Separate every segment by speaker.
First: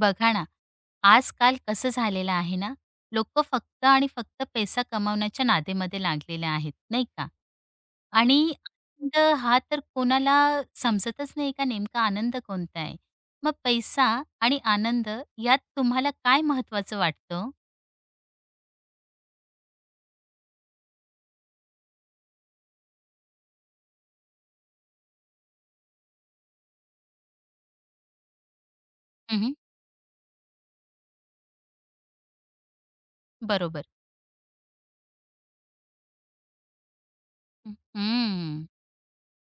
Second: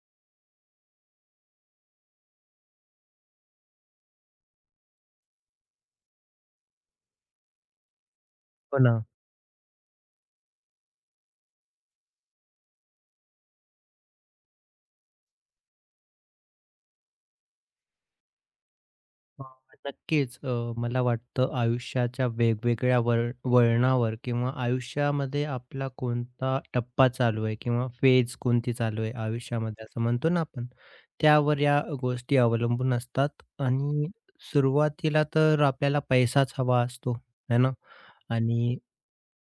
Speaker 1: बघा ना, आजकाल कसं झालेलं आहे ना, लोकं फक्त आणि फक्त पैसा कमावण्याच्या नादेमध्ये लागलेले आहेत, नाही का? आणि
Speaker 2: हो ना.
Speaker 1: आनंद हा तर कोणाला समजतच नाही का नेमका आनंद कोणता आहे? मग पैसा आणि आनंद यात तुम्हाला काय महत्त्वाचं वाटतं ओ?
Speaker 2: अ, नक्कीच मला वाटतं आयुष्याच्या वेगवेगळ्या वळणावर किंवा आयुष्यामध्ये आपला कोणता टप्पा चालू आहे किंवा फेज कोणती चालू आहे आयुष्यामध्ये असं म्हणतो ना आपण, त्यावर या गोष्टी अवलंबून असतात
Speaker 1: बरोबर.
Speaker 2: आणि सुरुवातीला तर आपल्याला पैसाच हवा असतो, है ना?
Speaker 1: हं,
Speaker 2: आणि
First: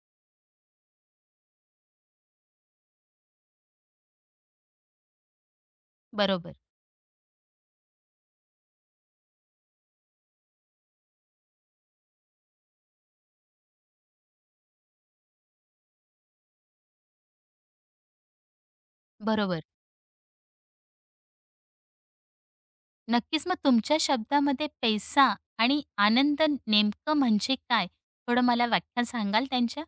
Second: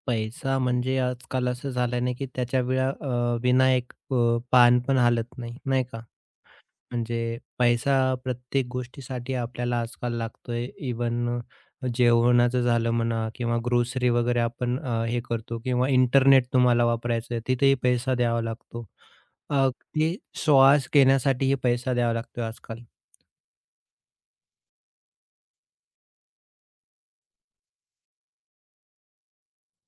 Speaker 2: पैसा म्हणजे आजकाल असं झालं ना, की त्याच्या विना एक पान पण हलत नाही, नाही का?
Speaker 1: बरोबर,
Speaker 2: म्हणजे पैसा प्रत्येक गोष्टीसाठी आपल्याला आजकाल लागतोय. इव्हन जेवणाचं झालं म्हणा किंवा ग्रोसरी वगैरे आपण हे करतो किंवा इंटरनेट तुम्हाला वापरायचं आहे, तिथेही पैसा द्यावा लागतो.
Speaker 1: बरोबर.
Speaker 2: अ, ते श्वास घेण्यासाठीही पैसा द्यावा लागतो आजकाल.
Speaker 1: नक्कीच. मग तुमच्या शब्दामध्ये पैसा आणि आनंद नेमकं म्हणजे काय? थोडं मला व्याख्या सांगाल त्यांच्या?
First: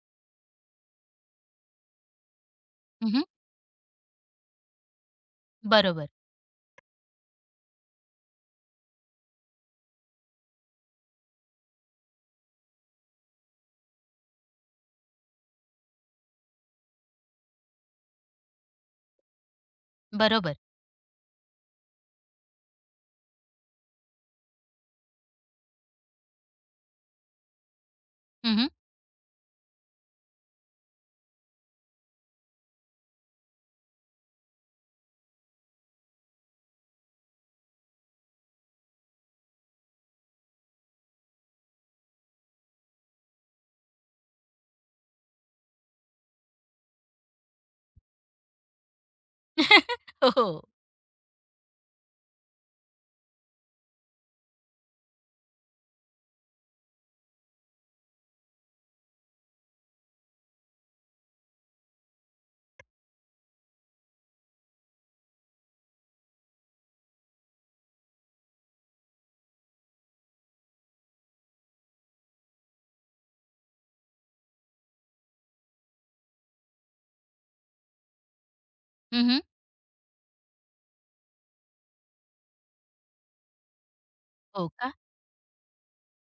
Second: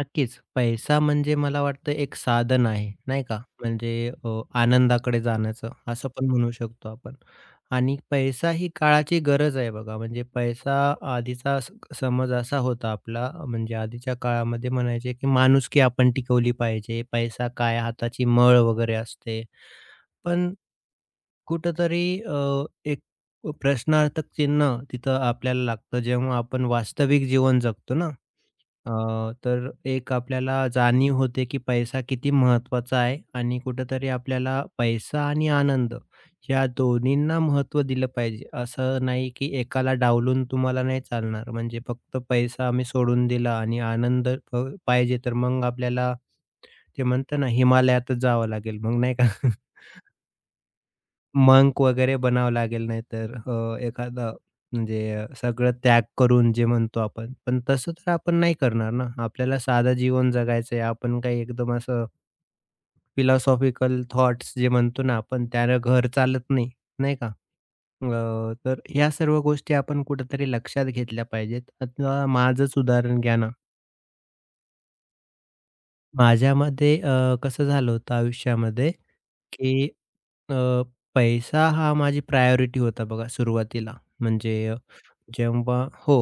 Speaker 2: नक्कीच. पैसा म्हणजे मला वाटतं एक साधन आहे,
Speaker 1: हं,
Speaker 2: नाही का? म्हणजे अ, आनंदाकडे जाण्याचं
Speaker 1: बरोबर.
Speaker 2: असं पण म्हणू शकतो आपण. आणि पैसा ही काळाची गरज आहे बघा. म्हणजे पैसा आधीचा स समज असा होता आपला म्हणजे आधीच्या काळामध्ये म्हणायचे, की माणुसकी आपण टिकवली पाहिजे. पैसा काय हाताची मळ वगैरे असते. पण
Speaker 1: बरोबर.
Speaker 2: कुठेतरी प्रश्नार्थक चिन्ह तिथं आपल्याला लागतं जेव्हा आपण वास्तविक जीवन जगतो ना,
Speaker 1: हं, हं.
Speaker 2: अ, तर एक आपल्याला जाणीव होते, की पैसा किती महत्त्वाचा आहे आणि कुठेतरी आपल्याला पैसा आणि आनंद या दोन्हींना महत्त्व दिलं पाहिजे. असं नाही, की एकाला डावलून तुम्हाला नाही चालणार. म्हणजे फक्त पैसा आम्ही सोडून दिला आणि आनंद पाहिजे तर मग आपल्याला ते म्हणतं ना हिमालयातच जावं लागेल मग नाही का?
Speaker 1: हो.
Speaker 2: मंक वगैरे बनावं लागेल नाही तर अ, एखादा म्हणजे अ, सगळं त्याग करून जे म्हणतो आपण. पण तसं तर आपण नाही करणार ना. आपल्याला साधं जीवन जगायचं आहे. आपण काही एकदम असं फिलॉसॉफिकल थॉट्स जे म्हणतो ना आपण, त्यानं घर चालत नाही, नाही का? तर ह्या सर्व गोष्टी आपण कुठेतरी लक्षात घेतल्या पाहिजेत. आता माझंच उदाहरण घ्या ना. माझ्यामध्ये कसं झालं होतं आयुष्यामध्ये,
Speaker 1: हं,
Speaker 2: की अ, पैसा हा माझी प्रायोरिटी होता बघा सुरुवातीला.
Speaker 1: हो
Speaker 2: म्हणजे
Speaker 1: का?
Speaker 2: जेव्हा हो,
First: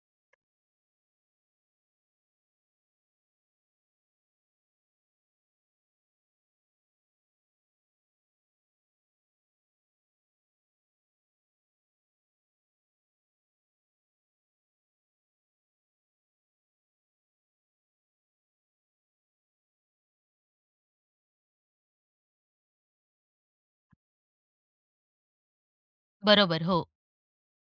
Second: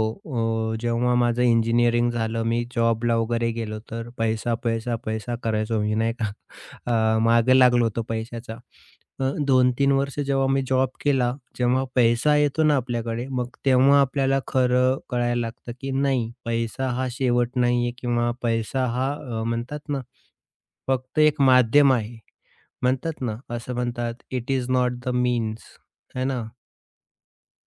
Speaker 2: जेव्हा माझं इंजिनिअरिंग झालं, मी जॉबला वगैरे गेलो, तर पैसा, पैसा, पैसा करायचो मी नाही का. मागे लागलो होतो पैशाचा. 2-3 वर्ष जेव्हा मी जॉब केला, जेव्हा पैसा येतो ना आपल्याकडे, मग तेव्हा आपल्याला खरं कळायला लागतं, की नाही पैसा हा शेवट नाहीये किंवा पैसा हा म्हणतात ना, फक्त एक माध्यम आहे. म्हणतात ना, असं म्हणतात, "it is not the means." है ना?
Speaker 1: बरोबर. हो,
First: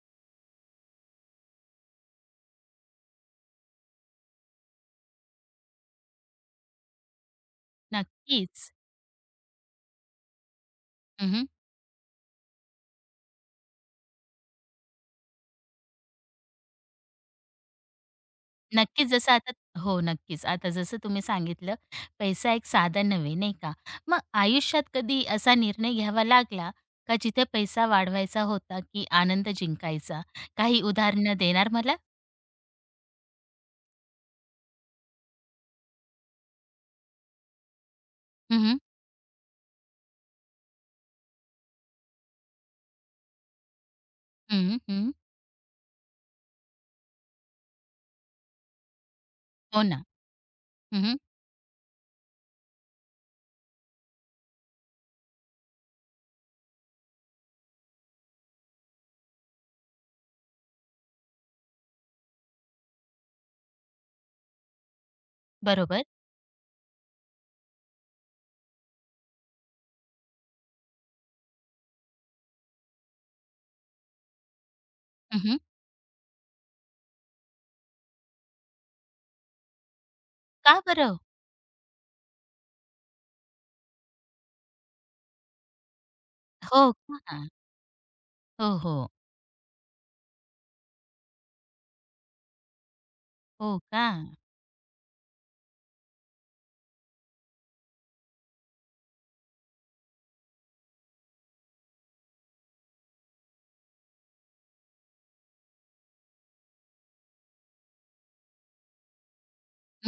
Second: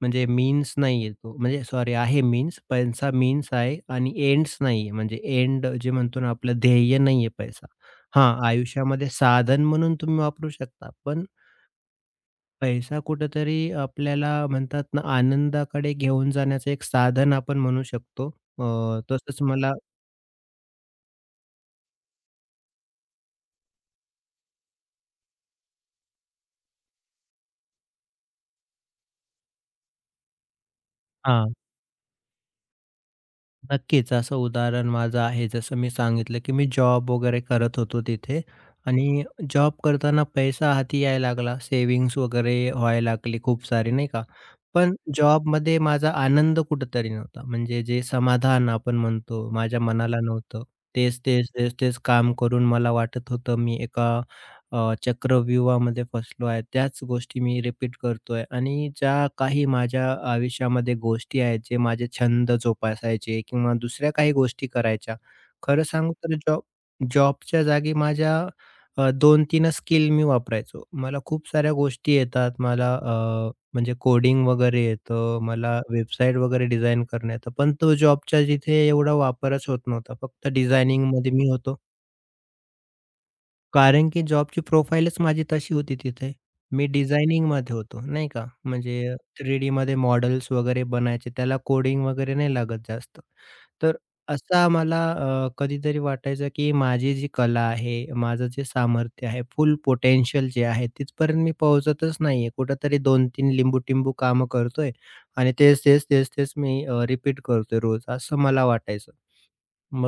Speaker 2: म्हणजे मीन्स नाहीये तो. म्हणजे सॉरी आहे मीन्स, पैसा मीन्स आहे आणि एंड्स नाहीये. म्हणजे एंड जे म्हणतो ना आपलं ध्येय नाहीये पैसा. हां,
Speaker 1: नक्कीच.
Speaker 2: आयुष्यामध्ये साधन म्हणून तुम्ही वापरू शकता. पण
Speaker 1: हं,
Speaker 2: पैसा कुठेतरी आपल्याला म्हणतात ना आनंदाकडे घेऊन जाण्याचं एक साधन आपण म्हणू शकतो. अ,
Speaker 1: नक्कीच जसं
Speaker 2: तसंच
Speaker 1: आता
Speaker 2: मला
Speaker 1: हो, नक्कीच. आता जसं तुम्ही सांगितलं, पैसा एक साधन नव्हे, नाही का? मग आयुष्यात कधी असा निर्णय घ्यावा लागला का जिथे पैसा वाढवायचा होता की आनंद जिंकायचा? काही उदाहरणं
Speaker 2: हां.
Speaker 1: देणार मला?
Speaker 2: नक्कीच. असं उदाहरण माझं आहे. जसं मी सांगितलं, की मी जॉब वगैरे करत होतो तिथे
Speaker 1: हं, हं.
Speaker 2: आणि जॉब करताना पैसा हाती यायला लागला. सेविंग्स वगैरे व्हायला लागली खूप सारी, नाही का? पण
Speaker 1: हं,
Speaker 2: जॉबमध्ये माझा आनंद कुठेतरी नव्हता. म्हणजे जे समाधान आपण म्हणतो, माझ्या
Speaker 1: हो ना.
Speaker 2: मनाला नव्हतं.
Speaker 1: हं,
Speaker 2: तेच, तेच, तेच, तेच काम करून मला वाटत होतं मी एका चक्रव्यूहामध्ये फसलो आहे. त्याच गोष्टी मी रिपीट करतोय आणि ज्या काही माझ्या आयुष्यामध्ये गोष्टी आहेत, जे माझे छंद जोपासायचे किंवा दुसऱ्या काही गोष्टी करायच्या. खरं
Speaker 1: बरोबर.
Speaker 2: सांगू तर जॉबच्या जागी माझ्या 2-3 स्किल मी वापरायचो. मला खूप साऱ्या गोष्टी येतात. म्हणजे कोडिंग वगैरे येतं.
Speaker 1: हं,
Speaker 2: मला वेबसाईट वगैरे डिझाइन करणं पण तो जॉबच्या जिथे एवढा वापरच होत नव्हता. फक्त
Speaker 1: का बरं?
Speaker 2: डिझायनिंगमध्ये मी होतो. कारण की जॉबची प्रोफाईलच माझी तशी होती तिथे. मी
Speaker 1: हो का?
Speaker 2: डिझायनिंगमध्ये होतो, नाही का.
Speaker 1: हो, हो.
Speaker 2: म्हणजे 3Dमध्ये मॉडेल्स वगैरे बनायचे. त्याला कोडिंग वगैरे नाही लागत जास्त.
Speaker 1: हो
Speaker 2: तर
Speaker 1: का?
Speaker 2: असं आम्हाला कधीतरी वाटायचं की माझी जी कला आहे, माझं जे सामर्थ्य आहे, फुल पोटेन्शियल जे आहे, तिथपर्यंत मी पोहोचतच नाहीये. कुठेतरी 2-3 लिंबू-टिंबू कामं करतोय आणि तेच, तेच, तेच, तेच मी रिपीट करतोय रोज, असं मला वाटायचं.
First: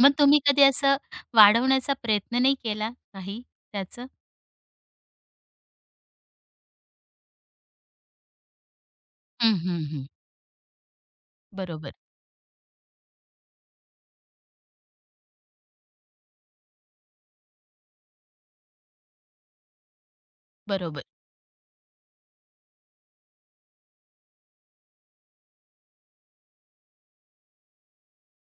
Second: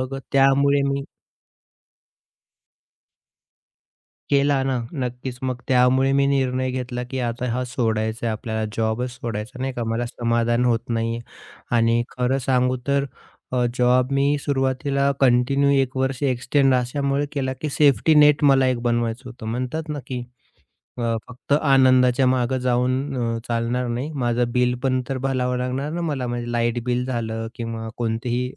Speaker 1: मग तुम्ही कधी
Speaker 2: त्यामुळे
Speaker 1: असं
Speaker 2: मी
Speaker 1: वाढवण्याचा प्रयत्न नाही केला काही त्याचं?
Speaker 2: केला ना, नक्कीच. मग त्यामुळे मी निर्णय घेतला, की आता हा सोडायचा आहे आपल्याला, जॉबच
Speaker 1: हं,
Speaker 2: सोडायचा, नाही
Speaker 1: हं,
Speaker 2: का.
Speaker 1: हं.
Speaker 2: मला समाधान होत नाहीये
Speaker 1: बरोबर,
Speaker 2: आणि खरं सांगू तर जॉब मी सुरुवातीला कंटिन्यू 1 वर्ष एक्सटेंड अशामुळे केला, की सेफ्टी नेट मला एक बनवायचं होतं. म्हणतात ना, की
Speaker 1: बरोबर.
Speaker 2: फक्त आनंदाच्या मागे जाऊन चालणार नाही. माझं बिल पण तर भरावं लागणार ना मला. म्हणजे लाईट बिल झालं किंवा कोणतेही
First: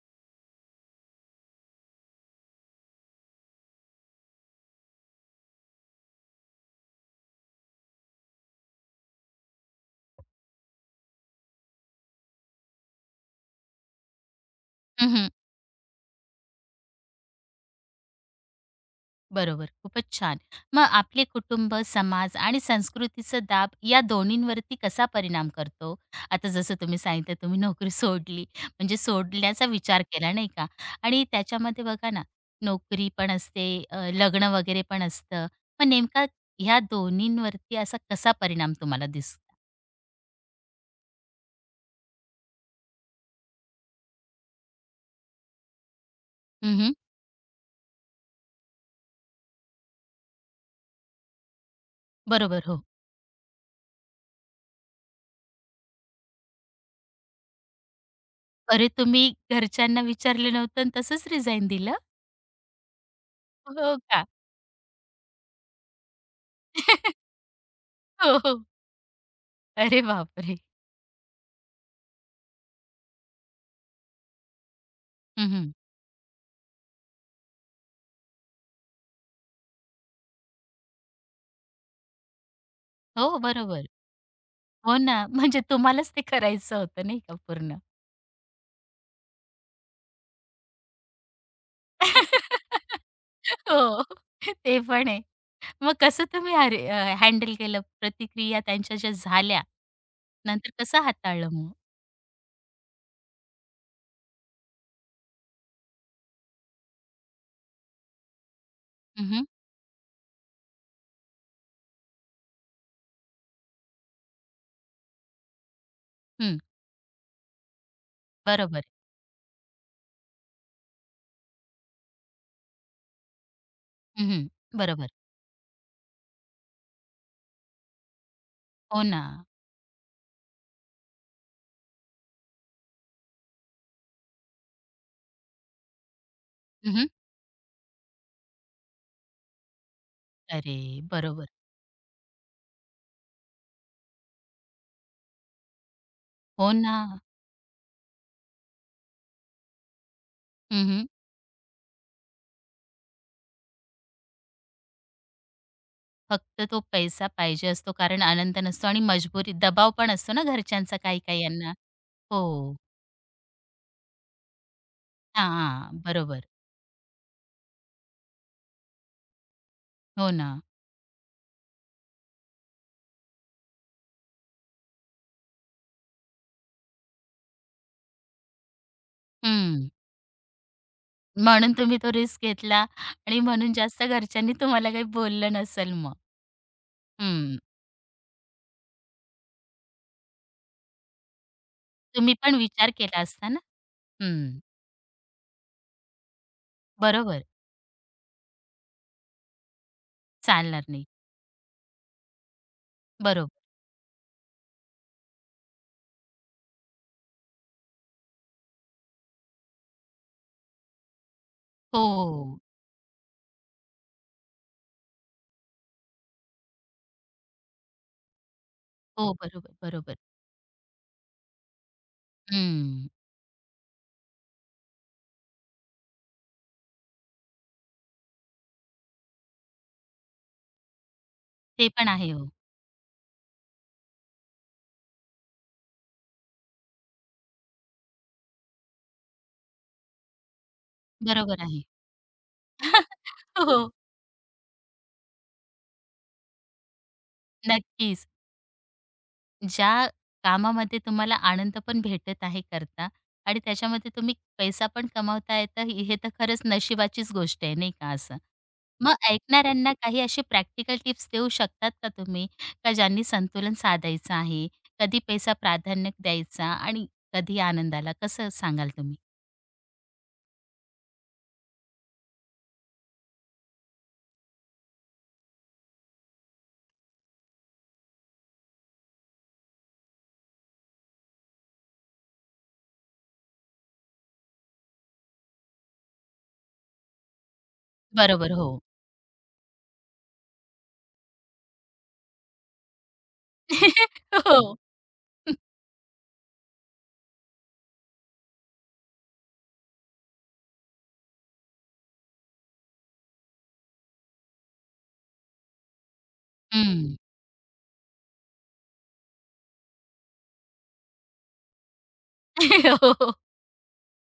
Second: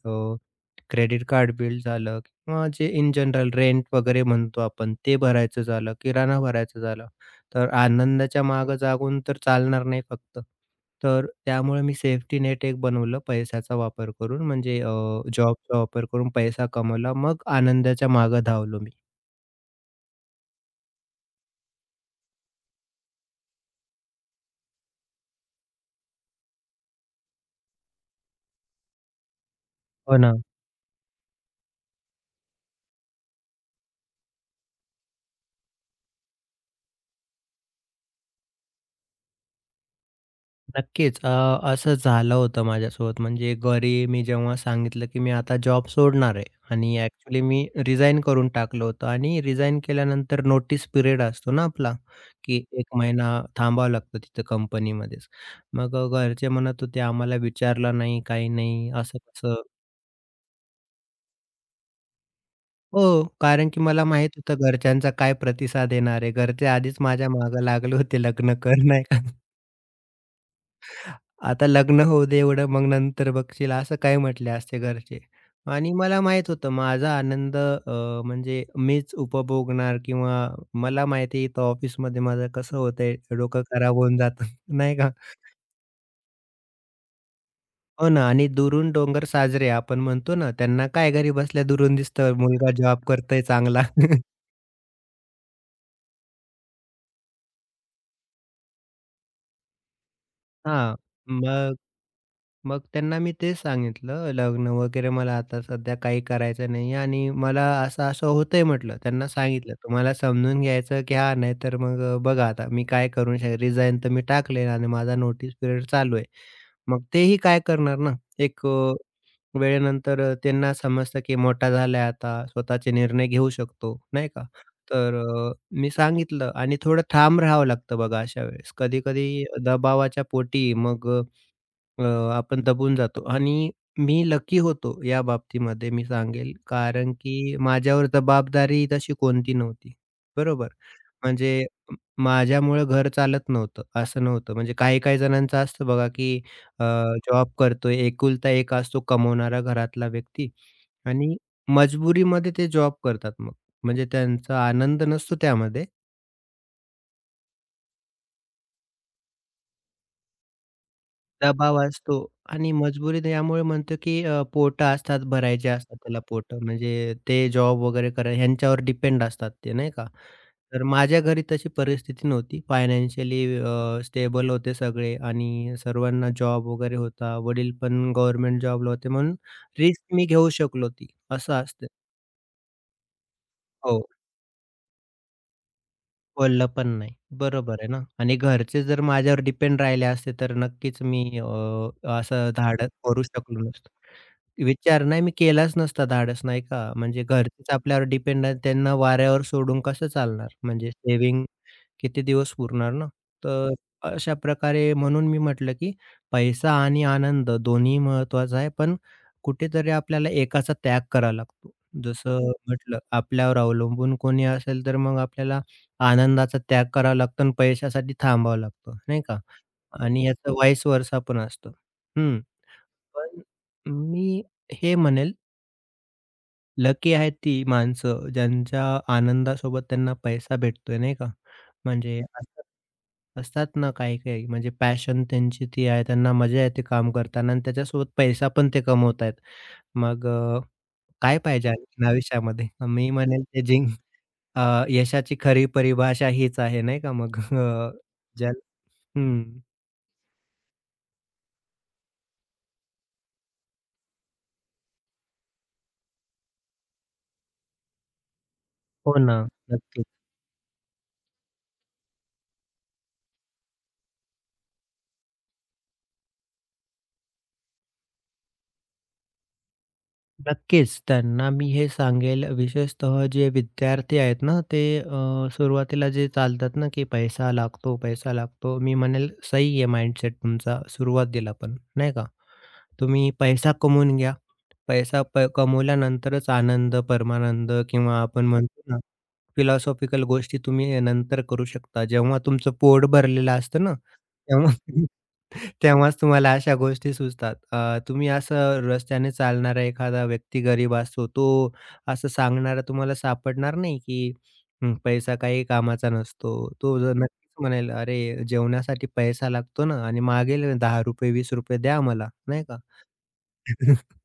Speaker 2: क्रेडिट कार्ड बिल झालं किंवा जे इन जनरल रेंट वगैरे म्हणतो आपण ते भरायचं झालं, किराणा भरायचं झालं. तर आनंदाच्या मागे जागून तर चालणार नाही फक्त. तर त्यामुळे मी सेफ्टी नेट एक बनवलं पैशाचा वापर करून म्हणजे
Speaker 1: हं, हं.
Speaker 2: जॉबचा वापर करून पैसा कमवला. मग आनंदाच्या मागे धावलो मी.
Speaker 1: बरोबर. खूपच छान. मग आपले कुटुंब, समाज आणि संस्कृतीचा दाब या दोन्हींवरती कसा परिणाम करतो? आता जसं तुम्ही सांगितलं तुम्ही नोकरी सोडली, म्हणजे सोडण्याचा विचार
Speaker 2: हो
Speaker 1: केला
Speaker 2: ना.
Speaker 1: नाही का? आणि त्याच्यामध्ये बघा ना, नोकरी पण असते, लग्न वगैरे पण असतं. मग नेमका ह्या दोन्हींवरती असा कसा परिणाम तुम्हाला दिसला?
Speaker 2: नक्कीच. असं झालं होतं माझ्यासोबत. म्हणजे घरी मी जेव्हा सांगितलं, की मी आता जॉब सोडणार आहे
Speaker 1: हं, हं.
Speaker 2: आणि ॲक्चुअली मी रिझाइन करून टाकलं होतं आणि रिझाइन केल्यानंतर नोटीस पिरियड असतो ना आपला,
Speaker 1: बरोबर.
Speaker 2: की
Speaker 1: हो.
Speaker 2: एक महिना थांबावं लागतं तिथं कंपनीमध्येच. मग घरचे म्हणत होते, "आम्हाला विचारलं नाही, काही
Speaker 1: अरे,
Speaker 2: नाही, असं
Speaker 1: तुम्ही
Speaker 2: कसं?"
Speaker 1: घरच्यांना विचारलं नव्हतं आणि तसंच रिझाइन दिलं?
Speaker 2: हो, कारण की
Speaker 1: हो
Speaker 2: मला
Speaker 1: का?
Speaker 2: माहीत होतं घरच्यांचा काय प्रतिसाद येणार आहे. घरचे आधीच माझ्या मागे लागले होते,
Speaker 1: हो,
Speaker 2: "लग्न
Speaker 1: हो.
Speaker 2: कर." नाही का?
Speaker 1: अरे बापरे!
Speaker 2: आता लग्न होऊ दे एवढं, मग नंतर बघशील, असं काय म्हटले असते घरचे.
Speaker 1: हं, हं.
Speaker 2: आणि मला माहीत होतं माझा आनंद म्हणजे मीच उपभोगणार किंवा मला माहिती आहे इथं ऑफिसमध्ये माझं कसं होतंय,
Speaker 1: हो,
Speaker 2: डोकं
Speaker 1: बरोबर.
Speaker 2: खराब होऊन जातं,
Speaker 1: हो
Speaker 2: नाही का?
Speaker 1: ना, म्हणजे तुम्हालाच ते करायचं होतं नाही का पूर्ण.
Speaker 2: हो ना आणि दुरून डोंगर साजरे आपण म्हणतो ना, त्यांना काय घरी बसल्या दुरून दिसतं मुलगा जॉब करतोय चांगला.
Speaker 1: हो, ते पण आहे. मग कसं तुम्ही हँडल केलं प्रतिक्रिया त्यांच्या ज्या झाल्या, नंतर
Speaker 2: हां,
Speaker 1: कसं हाताळलं मग?
Speaker 2: मग मग त्यांना मी तेच सांगितलं, लग्न वगैरे मला आता सध्या काही करायचं नाही आणि मला असं-असं होतंय म्हटलं.
Speaker 1: हं,
Speaker 2: त्यांना
Speaker 1: हं.
Speaker 2: सांगितलं, "तुम्हाला समजून घ्यायचं घ्या, नाहीतर मग बघा आता मी काय करू शकेन. रिझाइन तर मी टाकले आणि माझा नोटीस पिरियड चालू आहे." मग तेही काय करणार ना? एक
Speaker 1: बरोबर.
Speaker 2: अ, वेळेनंतर त्यांना समजतं की मोठा झालाय आता, स्वतःचे निर्णय घेऊ शकतो, नाही का?
Speaker 1: हं, बरोबर.
Speaker 2: तर मी सांगितलं आणि थोडं ठाम राहावं लागतं बघा अशा वेळेस.
Speaker 1: हो ना.
Speaker 2: कधी-कधी दबावाच्या पोटी मग अ, आपण दबून जातो आणि मी लकी होतो या बाबतीमध्ये मी सांगेल,
Speaker 1: हं,
Speaker 2: कारण की माझ्यावर जबाबदारी तशी कोणती नव्हती. बरोबर?
Speaker 1: अरे, बरोबर.
Speaker 2: म्हणजे म माझ्यामुळं घर चालत नव्हतं, असं नव्हतं. म्हणजे काही-काही जणांचं असतं बघा, की
Speaker 1: हो
Speaker 2: अ,
Speaker 1: ना.
Speaker 2: जॉब करतोय, एकुलता एक असतो कमवणारा घरातला व्यक्ती आणि मजबुरीमध्ये ते जॉब करतात मग. म्हणजे त्यांचा आनंद नसतो त्यामध्ये.
Speaker 1: फक्त तो पैसा पाहिजे असतो, कारण आनंद नसतो आणि मजबुरी दबाव पण असतो ना घरच्यांचा काही-काही यांना.
Speaker 2: दबाव असतो
Speaker 1: हो.
Speaker 2: आणि मजबुरीत यामुळे म्हणतो की पोटं असतात, भरायचे असतात
Speaker 1: हां,
Speaker 2: त्याला
Speaker 1: बरोबर.
Speaker 2: पोटं. म्हणजे ते जॉब वगैरे करा ह्यांच्यावर डिपेंड असतात ते, नाही का?
Speaker 1: हो ना.
Speaker 2: तर माझ्या घरी तशी परिस्थिती नव्हती. फायनान्शियली स्टेबल होते सगळे आणि सर्वांना जॉब वगैरे होता. वडील पण गव्हर्नमेंट जॉबला होते म्हणून
Speaker 1: हं.
Speaker 2: रिस्क मी घेऊ शकलो ती, असं
Speaker 1: म्हणून
Speaker 2: असतं.
Speaker 1: तुम्ही तो रिस्क घेतला आणि म्हणून
Speaker 2: हो.
Speaker 1: जास्त घरच्यांनी तुम्हाला काही बोललं नसेल मग.
Speaker 2: बोललं पण नाही.
Speaker 1: हं.
Speaker 2: बरोबर आहे ना आणि घरचे जर माझ्यावर डिपेंड राहिले असते, तर नक्कीच मी
Speaker 1: तुम्ही
Speaker 2: असं
Speaker 1: पण विचार
Speaker 2: धाडस
Speaker 1: केला
Speaker 2: करू
Speaker 1: असता ना?
Speaker 2: शकलो नसतो.
Speaker 1: हं.
Speaker 2: विचार नाही मी केलाच नसता धाडस नाही का. म्हणजे
Speaker 1: बरोबर.
Speaker 2: घरचेच आपल्यावर डिपेंड आहेत त्यांना वाऱ्यावर सोडून कसं चालणार.
Speaker 1: चालणार
Speaker 2: म्हणजे
Speaker 1: नाही.
Speaker 2: सेव्हिंग किती दिवस पुरणार ना?
Speaker 1: बरोबर.
Speaker 2: तर अशा प्रकारे म्हणून मी म्हटलं, की पैसा आणि आनंद दोन्ही महत्त्वाचा आहे, पण कुठेतरी आपल्याला एकाचा त्याग करावा लागतो. जसं हो.
Speaker 1: हो.
Speaker 2: म्हटलं, आपल्यावर अवलंबून कोणी असेल, तर मग आपल्याला आनंदाचा त्याग करावा लागतो आणि पैशासाठी थांबावं लागतं, नाही
Speaker 1: हो.
Speaker 2: का?
Speaker 1: बरोबर, बरोबर.
Speaker 2: आणि याचं व्हाईस वर्सा पण असतं. हं.
Speaker 1: हं.
Speaker 2: पण मी हे म्हणेल लकी आहेत ती माणसं, ज्यांच्या आनंदासोबत त्यांना पैसा भेटतोय, नाही का?
Speaker 1: ते पण
Speaker 2: म्हणजे
Speaker 1: आहे हो.
Speaker 2: असतात असतात ना काही-काही म्हणजे पॅशन त्यांची ती आहे, त्यांना मजा येते काम करताना आणि त्याच्यासोबत पैसा पण ते कमवत आहेत. मग काय
Speaker 1: बरोबर
Speaker 2: पाहिजे
Speaker 1: आहे.
Speaker 2: आणखीन आयुष्यामध्ये? मी म्हणेल
Speaker 1: हो.
Speaker 2: यशाची खरी परिभाषा हीच आहे, नाही का? मग अ,
Speaker 1: नक्कीच.
Speaker 2: ज्या हं.
Speaker 1: ज्या कामामध्ये तुम्हाला आनंद पण भेटत आहे करता आणि त्याच्यामध्ये तुम्ही पैसा पण कमावताय, तर हे तर खरंच नशिबाचीच गोष्ट आहे, नाही का असं. मग
Speaker 2: हो ना.
Speaker 1: ऐकणाऱ्यांना
Speaker 2: नक्की.
Speaker 1: काही असे प्रॅक्टिकल टिप्स देऊ शकतात का तुम्ही? का ज्यांनी संतुलन साधायचं आहे, कधी पैसा प्राधान्य द्यायचा आणि कधी आनंदाला, कसं सांगाल तुम्ही?
Speaker 2: नक्कीच. त्यांना मी हे सांगेल विशेषतः जे विद्यार्थी आहेत ना, ते सुरुवातीला जे चालतात ना, की पैसा लागतो, पैसा लागतो. मी म्हणेल सही आहे माइंडसेट तुमचा सुरुवातीला पण, नाही का? तुम्ही पैसा कमवून घ्या. पैसा प कमवल्यानंतरच आनंद, परमानंद किंवा आपण
Speaker 1: बरोबर, हो.
Speaker 2: म्हणतो ना, फिलॉसॉफिकल गोष्टी तुम्ही नंतर करू शकता. जेव्हा तुमचं पोट भरलेलं असतं ना, तेव्हा
Speaker 1: हो.
Speaker 2: तेव्हाच तुम्हाला अशा गोष्टी सुचतात. तुम्ही असं रस्त्याने चालणारा एखादा व्यक्ती गरीब असतो, तो असं सांगणारा तुम्हाला सापडणार नाही, की हं, पैसा काही कामाचा नसतो. तो जर
Speaker 1: हं.
Speaker 2: नक्कीच म्हणेल, "अरे, जेवणासाठी पैसा लागतो ना आणि मागेल ₹10, ₹20 द्या मला." नाही का?
Speaker 1: हो, हो.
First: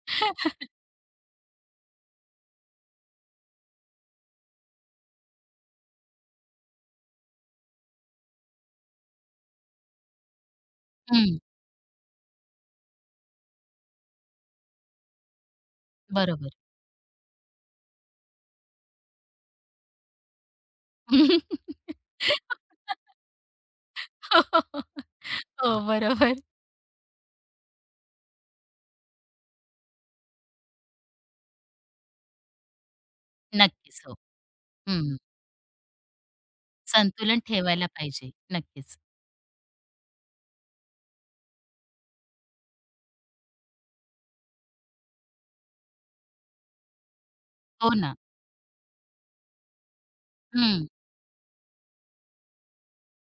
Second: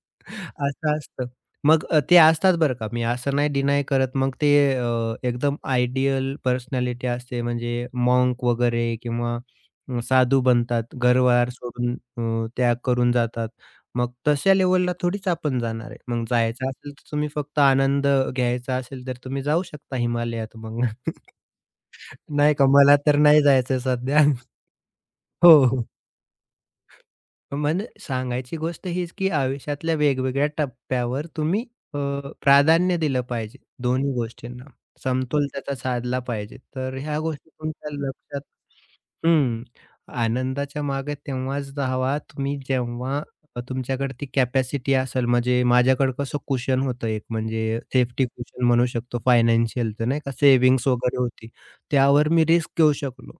Speaker 2: असं असतं. मग ते असतात बरं का. मी असं नाही डिनाय करत. मग ते एकदम आयडियल पर्सनॅलिटी असते म्हणजे मॉन्क वगैरे किंवा साधू बनतात. घरवार सोडून त्याग करून जातात. मग तशा लेव्हलला थोडीच आपण जाणार आहे. मग
Speaker 1: बरोबर.
Speaker 2: जायचं असेल तर तुम्ही फक्त आनंद घ्यायचा असेल तर तुम्ही जाऊ शकता हिमालयात मग. नाही का मला तर नाही जायचं सध्या.
Speaker 1: हो, हो,
Speaker 2: हो.
Speaker 1: बरोबर.
Speaker 2: मन सांगायची गोष्ट हीच, की आयुष्यातल्या वेगवेगळ्या टप्प्यावर तुम्ही अ, प्राधान्य दिलं पाहिजे
Speaker 1: नक्कीच.
Speaker 2: दोन्ही
Speaker 1: हो.
Speaker 2: गोष्टींना.
Speaker 1: हं,
Speaker 2: समतोल त्याचा साधला पाहिजे. तर ह्या
Speaker 1: संतुलन
Speaker 2: गोष्टी
Speaker 1: ठेवायला
Speaker 2: तुमच्या
Speaker 1: पाहिजे.
Speaker 2: लक्षात
Speaker 1: नक्कीच.
Speaker 2: हं. आनंदाच्या मागे तेव्हाच धावा तुम्ही जेव्हा तुमच्याकडे ती कॅपॅसिटी असेल. म्हणजे माझ्याकडे कसं कुशन होतं एक म्हणजे
Speaker 1: हो ना.
Speaker 2: सेफ्टी कुशन म्हणू शकतो फायनान्शियलचं नाही का
Speaker 1: हं.
Speaker 2: सेव्हिंग्ज वगैरे होती. त्यावर मी रिस्क घेऊ शकलो.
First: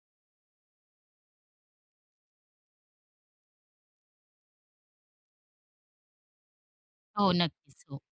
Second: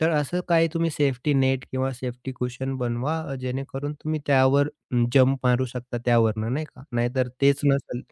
Speaker 2: तर असं काही तुम्ही सेफ्टी नेट किंवा सेफ्टी कुशन बनवा जेणेकरून तुम्ही त्यावर जंप मारू शकता त्यावरनं नाही का? नाहीतर
Speaker 1: हो,
Speaker 2: तेच
Speaker 1: नक्कीच. हो.
Speaker 2: नसेल,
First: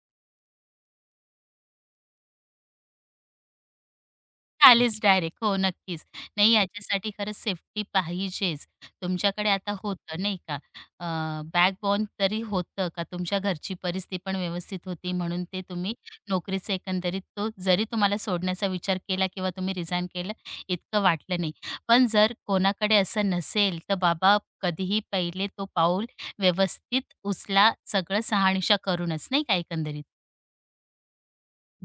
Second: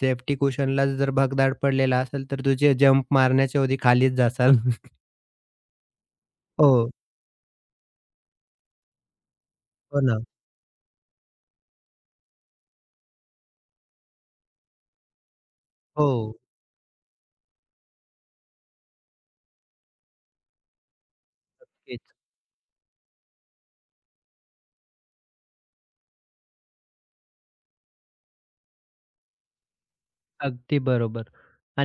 Speaker 2: सेफ्टी कुशनला जर भगदाड पडलेला असेल, तर तुझे जंप मारण्याच्या ऐवजी खालीच जासाल
Speaker 1: आलीच डायरेक्ट. हो, नक्कीच. नाही
Speaker 2: हो,
Speaker 1: याच्यासाठी खरंच सेफ्टी पाहिजेच. तुमच्याकडे आता
Speaker 2: हो ना.
Speaker 1: होतं नाही का, बॅकबोन तरी होतं का तुमच्या घरची परिस्थिती पण व्यवस्थित होती म्हणून ते तुम्ही
Speaker 2: हो,
Speaker 1: नोकरीचं एकंदरीत तो जरी तुम्हाला सोडण्याचा विचार केला किंवा तुम्ही रिझाइन केलं, इतकं वाटलं नाही. पण
Speaker 2: तेच.
Speaker 1: जर कोणाकडे असं नसेल, तर बाबा कधीही पहिले तो पाऊल व्यवस्थित उचला, सगळं शहानिशा करूनच नाही का एकंदरीत.
Speaker 2: अगदी बरोबर.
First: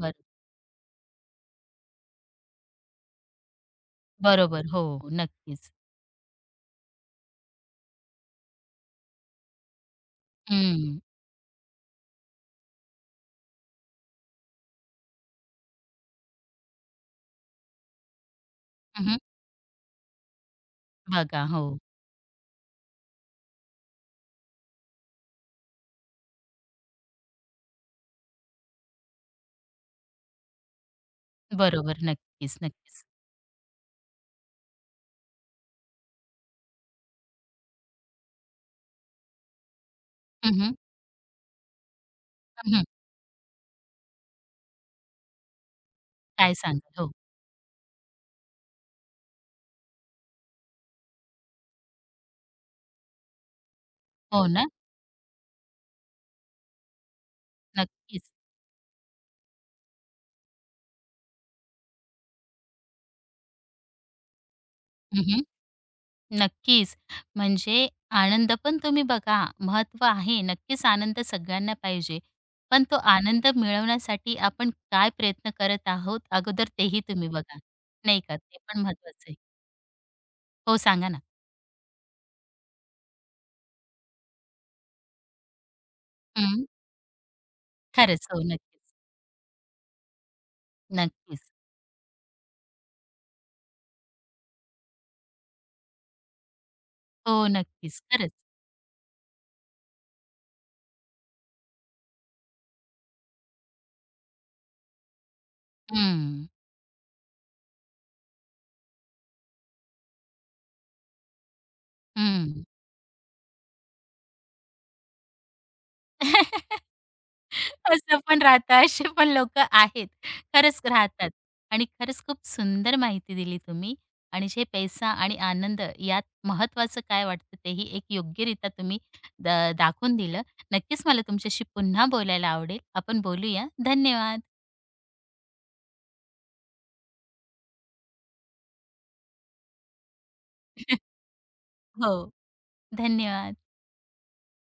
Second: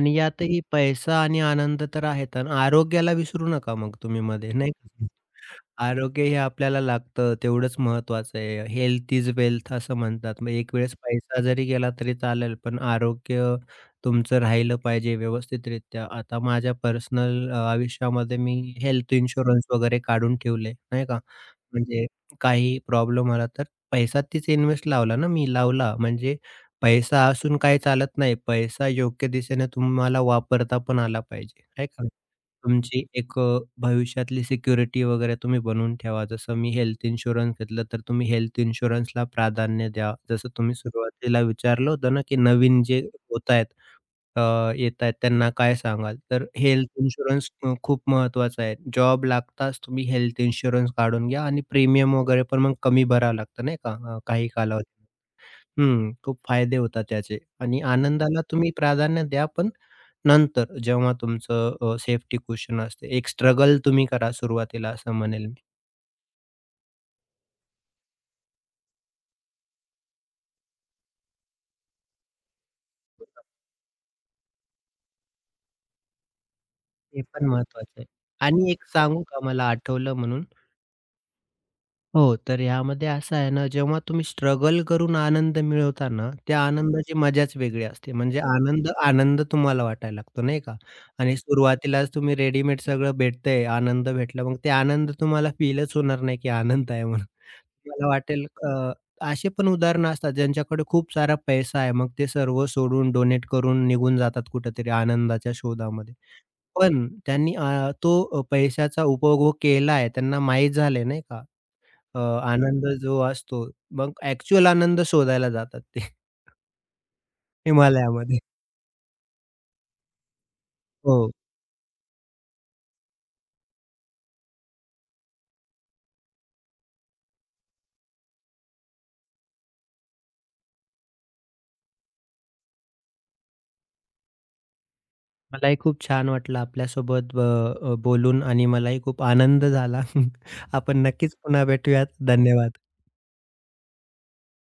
Speaker 1: बर
Speaker 2: यातही पैसा आणि आनंद तर आहेत अन् आरोग्याला विसरू नका मग तुम्ही मध्ये
Speaker 1: बरोबर.
Speaker 2: नाही
Speaker 1: हो,
Speaker 2: का?
Speaker 1: नक्कीच.
Speaker 2: आरोग्य हे आपल्याला लागतं तेवढंच महत्त्वाचं आहे. हेल्थ इज वेल्थ असं म्हणतात. मग एक वेळेस
Speaker 1: हं.
Speaker 2: पैसा जरी गेला तरी चालेल, पण आरोग्य तुमचं राहिलं पाहिजे व्यवस्थितरित्या. आता माझ्या पर्सनल आयुष्यामध्ये मी हेल्थ
Speaker 1: हं,
Speaker 2: इन्शुरन्स वगैरे काढून ठेवले, नाही का?
Speaker 1: बघा. हो.
Speaker 2: म्हणजे काही प्रॉब्लेम आला तर पैसा तीच इन्व्हेस्ट लावला ना मी लावला. म्हणजे पैसा असून काही चालत नाही. पैसा योग्य दिशेने तुम्हाला वापरता पण आला पाहिजे, नाही
Speaker 1: बरोबर.
Speaker 2: का?
Speaker 1: नक्कीच,
Speaker 2: तुमची
Speaker 1: नक्कीच.
Speaker 2: एक भविष्यातली सिक्युरिटी वगैरे तुम्ही बनवून ठेवा. जसं मी हेल्थ इन्शुरन्स घेतलं, तर तुम्ही हेल्थ इन्शुरन्सला प्राधान्य द्या. जसं
Speaker 1: हं, हं.
Speaker 2: तुम्ही सुरुवातीला विचारलं होतं ना, की
Speaker 1: हं,
Speaker 2: नवीन
Speaker 1: हं.
Speaker 2: जे होत अ, येतायत त्यांना काय सांगाल? तर
Speaker 1: काय
Speaker 2: हेल्थ
Speaker 1: सांगाल? हो.
Speaker 2: इन्शुरन्स खूप महत्त्वाचा आहे. जॉब लागताच तुम्ही हेल्थ इन्शुरन्स काढून घ्या आणि प्रीमियम वगैरे पण मग कमी भरावं लागतं नाही का
Speaker 1: हो
Speaker 2: काही
Speaker 1: ना.
Speaker 2: कालावधी हं, खूप फायदे होतात त्याचे आणि
Speaker 1: नक्कीच.
Speaker 2: आनंदाला तुम्ही प्राधान्य द्या, पण नंतर जेव्हा तुमचं सेफ्टी कुशन असते. एक स्ट्रगल तुम्ही करा सुरुवातीला असं
Speaker 1: हं, हं.
Speaker 2: म्हणेल मी.
Speaker 1: नक्कीच. म्हणजे आनंद पण तुम्ही बघा, महत्त्व आहे. नक्कीच आनंद सगळ्यांना पाहिजे. पण तो आनंद मिळवण्यासाठी आपण काय प्रयत्न करत आहोत, अगोदर तेही
Speaker 2: ते
Speaker 1: तुम्ही
Speaker 2: पण
Speaker 1: बघा.
Speaker 2: महत्त्वाचं आहे.
Speaker 1: नाही का? ते
Speaker 2: आणि
Speaker 1: पण
Speaker 2: एक सांगू
Speaker 1: महत्त्वाचं आहे.
Speaker 2: का मला आठवलं म्हणून?
Speaker 1: हो, सांगा ना.
Speaker 2: हो, तर यामध्ये असं आहे ना, जेव्हा तुम्ही स्ट्रगल करून आनंद मिळवता ना, त्या
Speaker 1: हं.
Speaker 2: आनंदाची मजाच वेगळी असते.
Speaker 1: खरंच.
Speaker 2: म्हणजे
Speaker 1: हो, नक्कीच.
Speaker 2: आनंद, आनंद तुम्हाला वाटायला लागतो नाही का? आणि
Speaker 1: नक्कीच.
Speaker 2: सुरुवातीलाच तुम्ही रेडीमेड सगळं भेटतंय, आनंद भेटला, मग ते आनंद तुम्हाला फीलच होणार नाही, की आनंद आहे म्हणून.
Speaker 1: हो, नक्कीच.
Speaker 2: मला
Speaker 1: खरंच.
Speaker 2: वाटेल असे पण उदाहरणं असतात ज्यांच्याकडे खूप सारा पैसा आहे, मग ते सर्व सोडून, डोनेट करून निघून जातात कुठेतरी आनंदाच्या शोधामध्ये.
Speaker 1: हं.
Speaker 2: पण त्यांनी तो पैशाचा उपभोग केला आहे, त्यांना माहीत झालंय नाही का?
Speaker 1: हं.
Speaker 2: आनंद जो असतो, मग ॲक्चुअल आनंद शोधायला जातात ते
Speaker 1: असं
Speaker 2: हिमालयामध्ये.
Speaker 1: पण राहतात, असे पण लोकं आहेत. खरंच राहतात
Speaker 2: हो,
Speaker 1: आणि खरंच खूप सुंदर माहिती दिली तुम्ही आणि जे पैसा आणि आनंद यात महत्त्वाचं काय वाटतं तेही एक योग्यरित्या तुम्ही द दाखवून दिलं. नक्कीच मला तुमच्याशी पुन्हा बोलायला आवडेल. आपण बोलूया. धन्यवाद.
Speaker 2: मलाही खूप छान वाटलं आपल्यासोबत बोलून आणि मलाही खूप आनंद झाला. आपण नक्कीच पुन्हा भेटूयात.
Speaker 1: हो,
Speaker 2: धन्यवाद.
Speaker 1: धन्यवाद.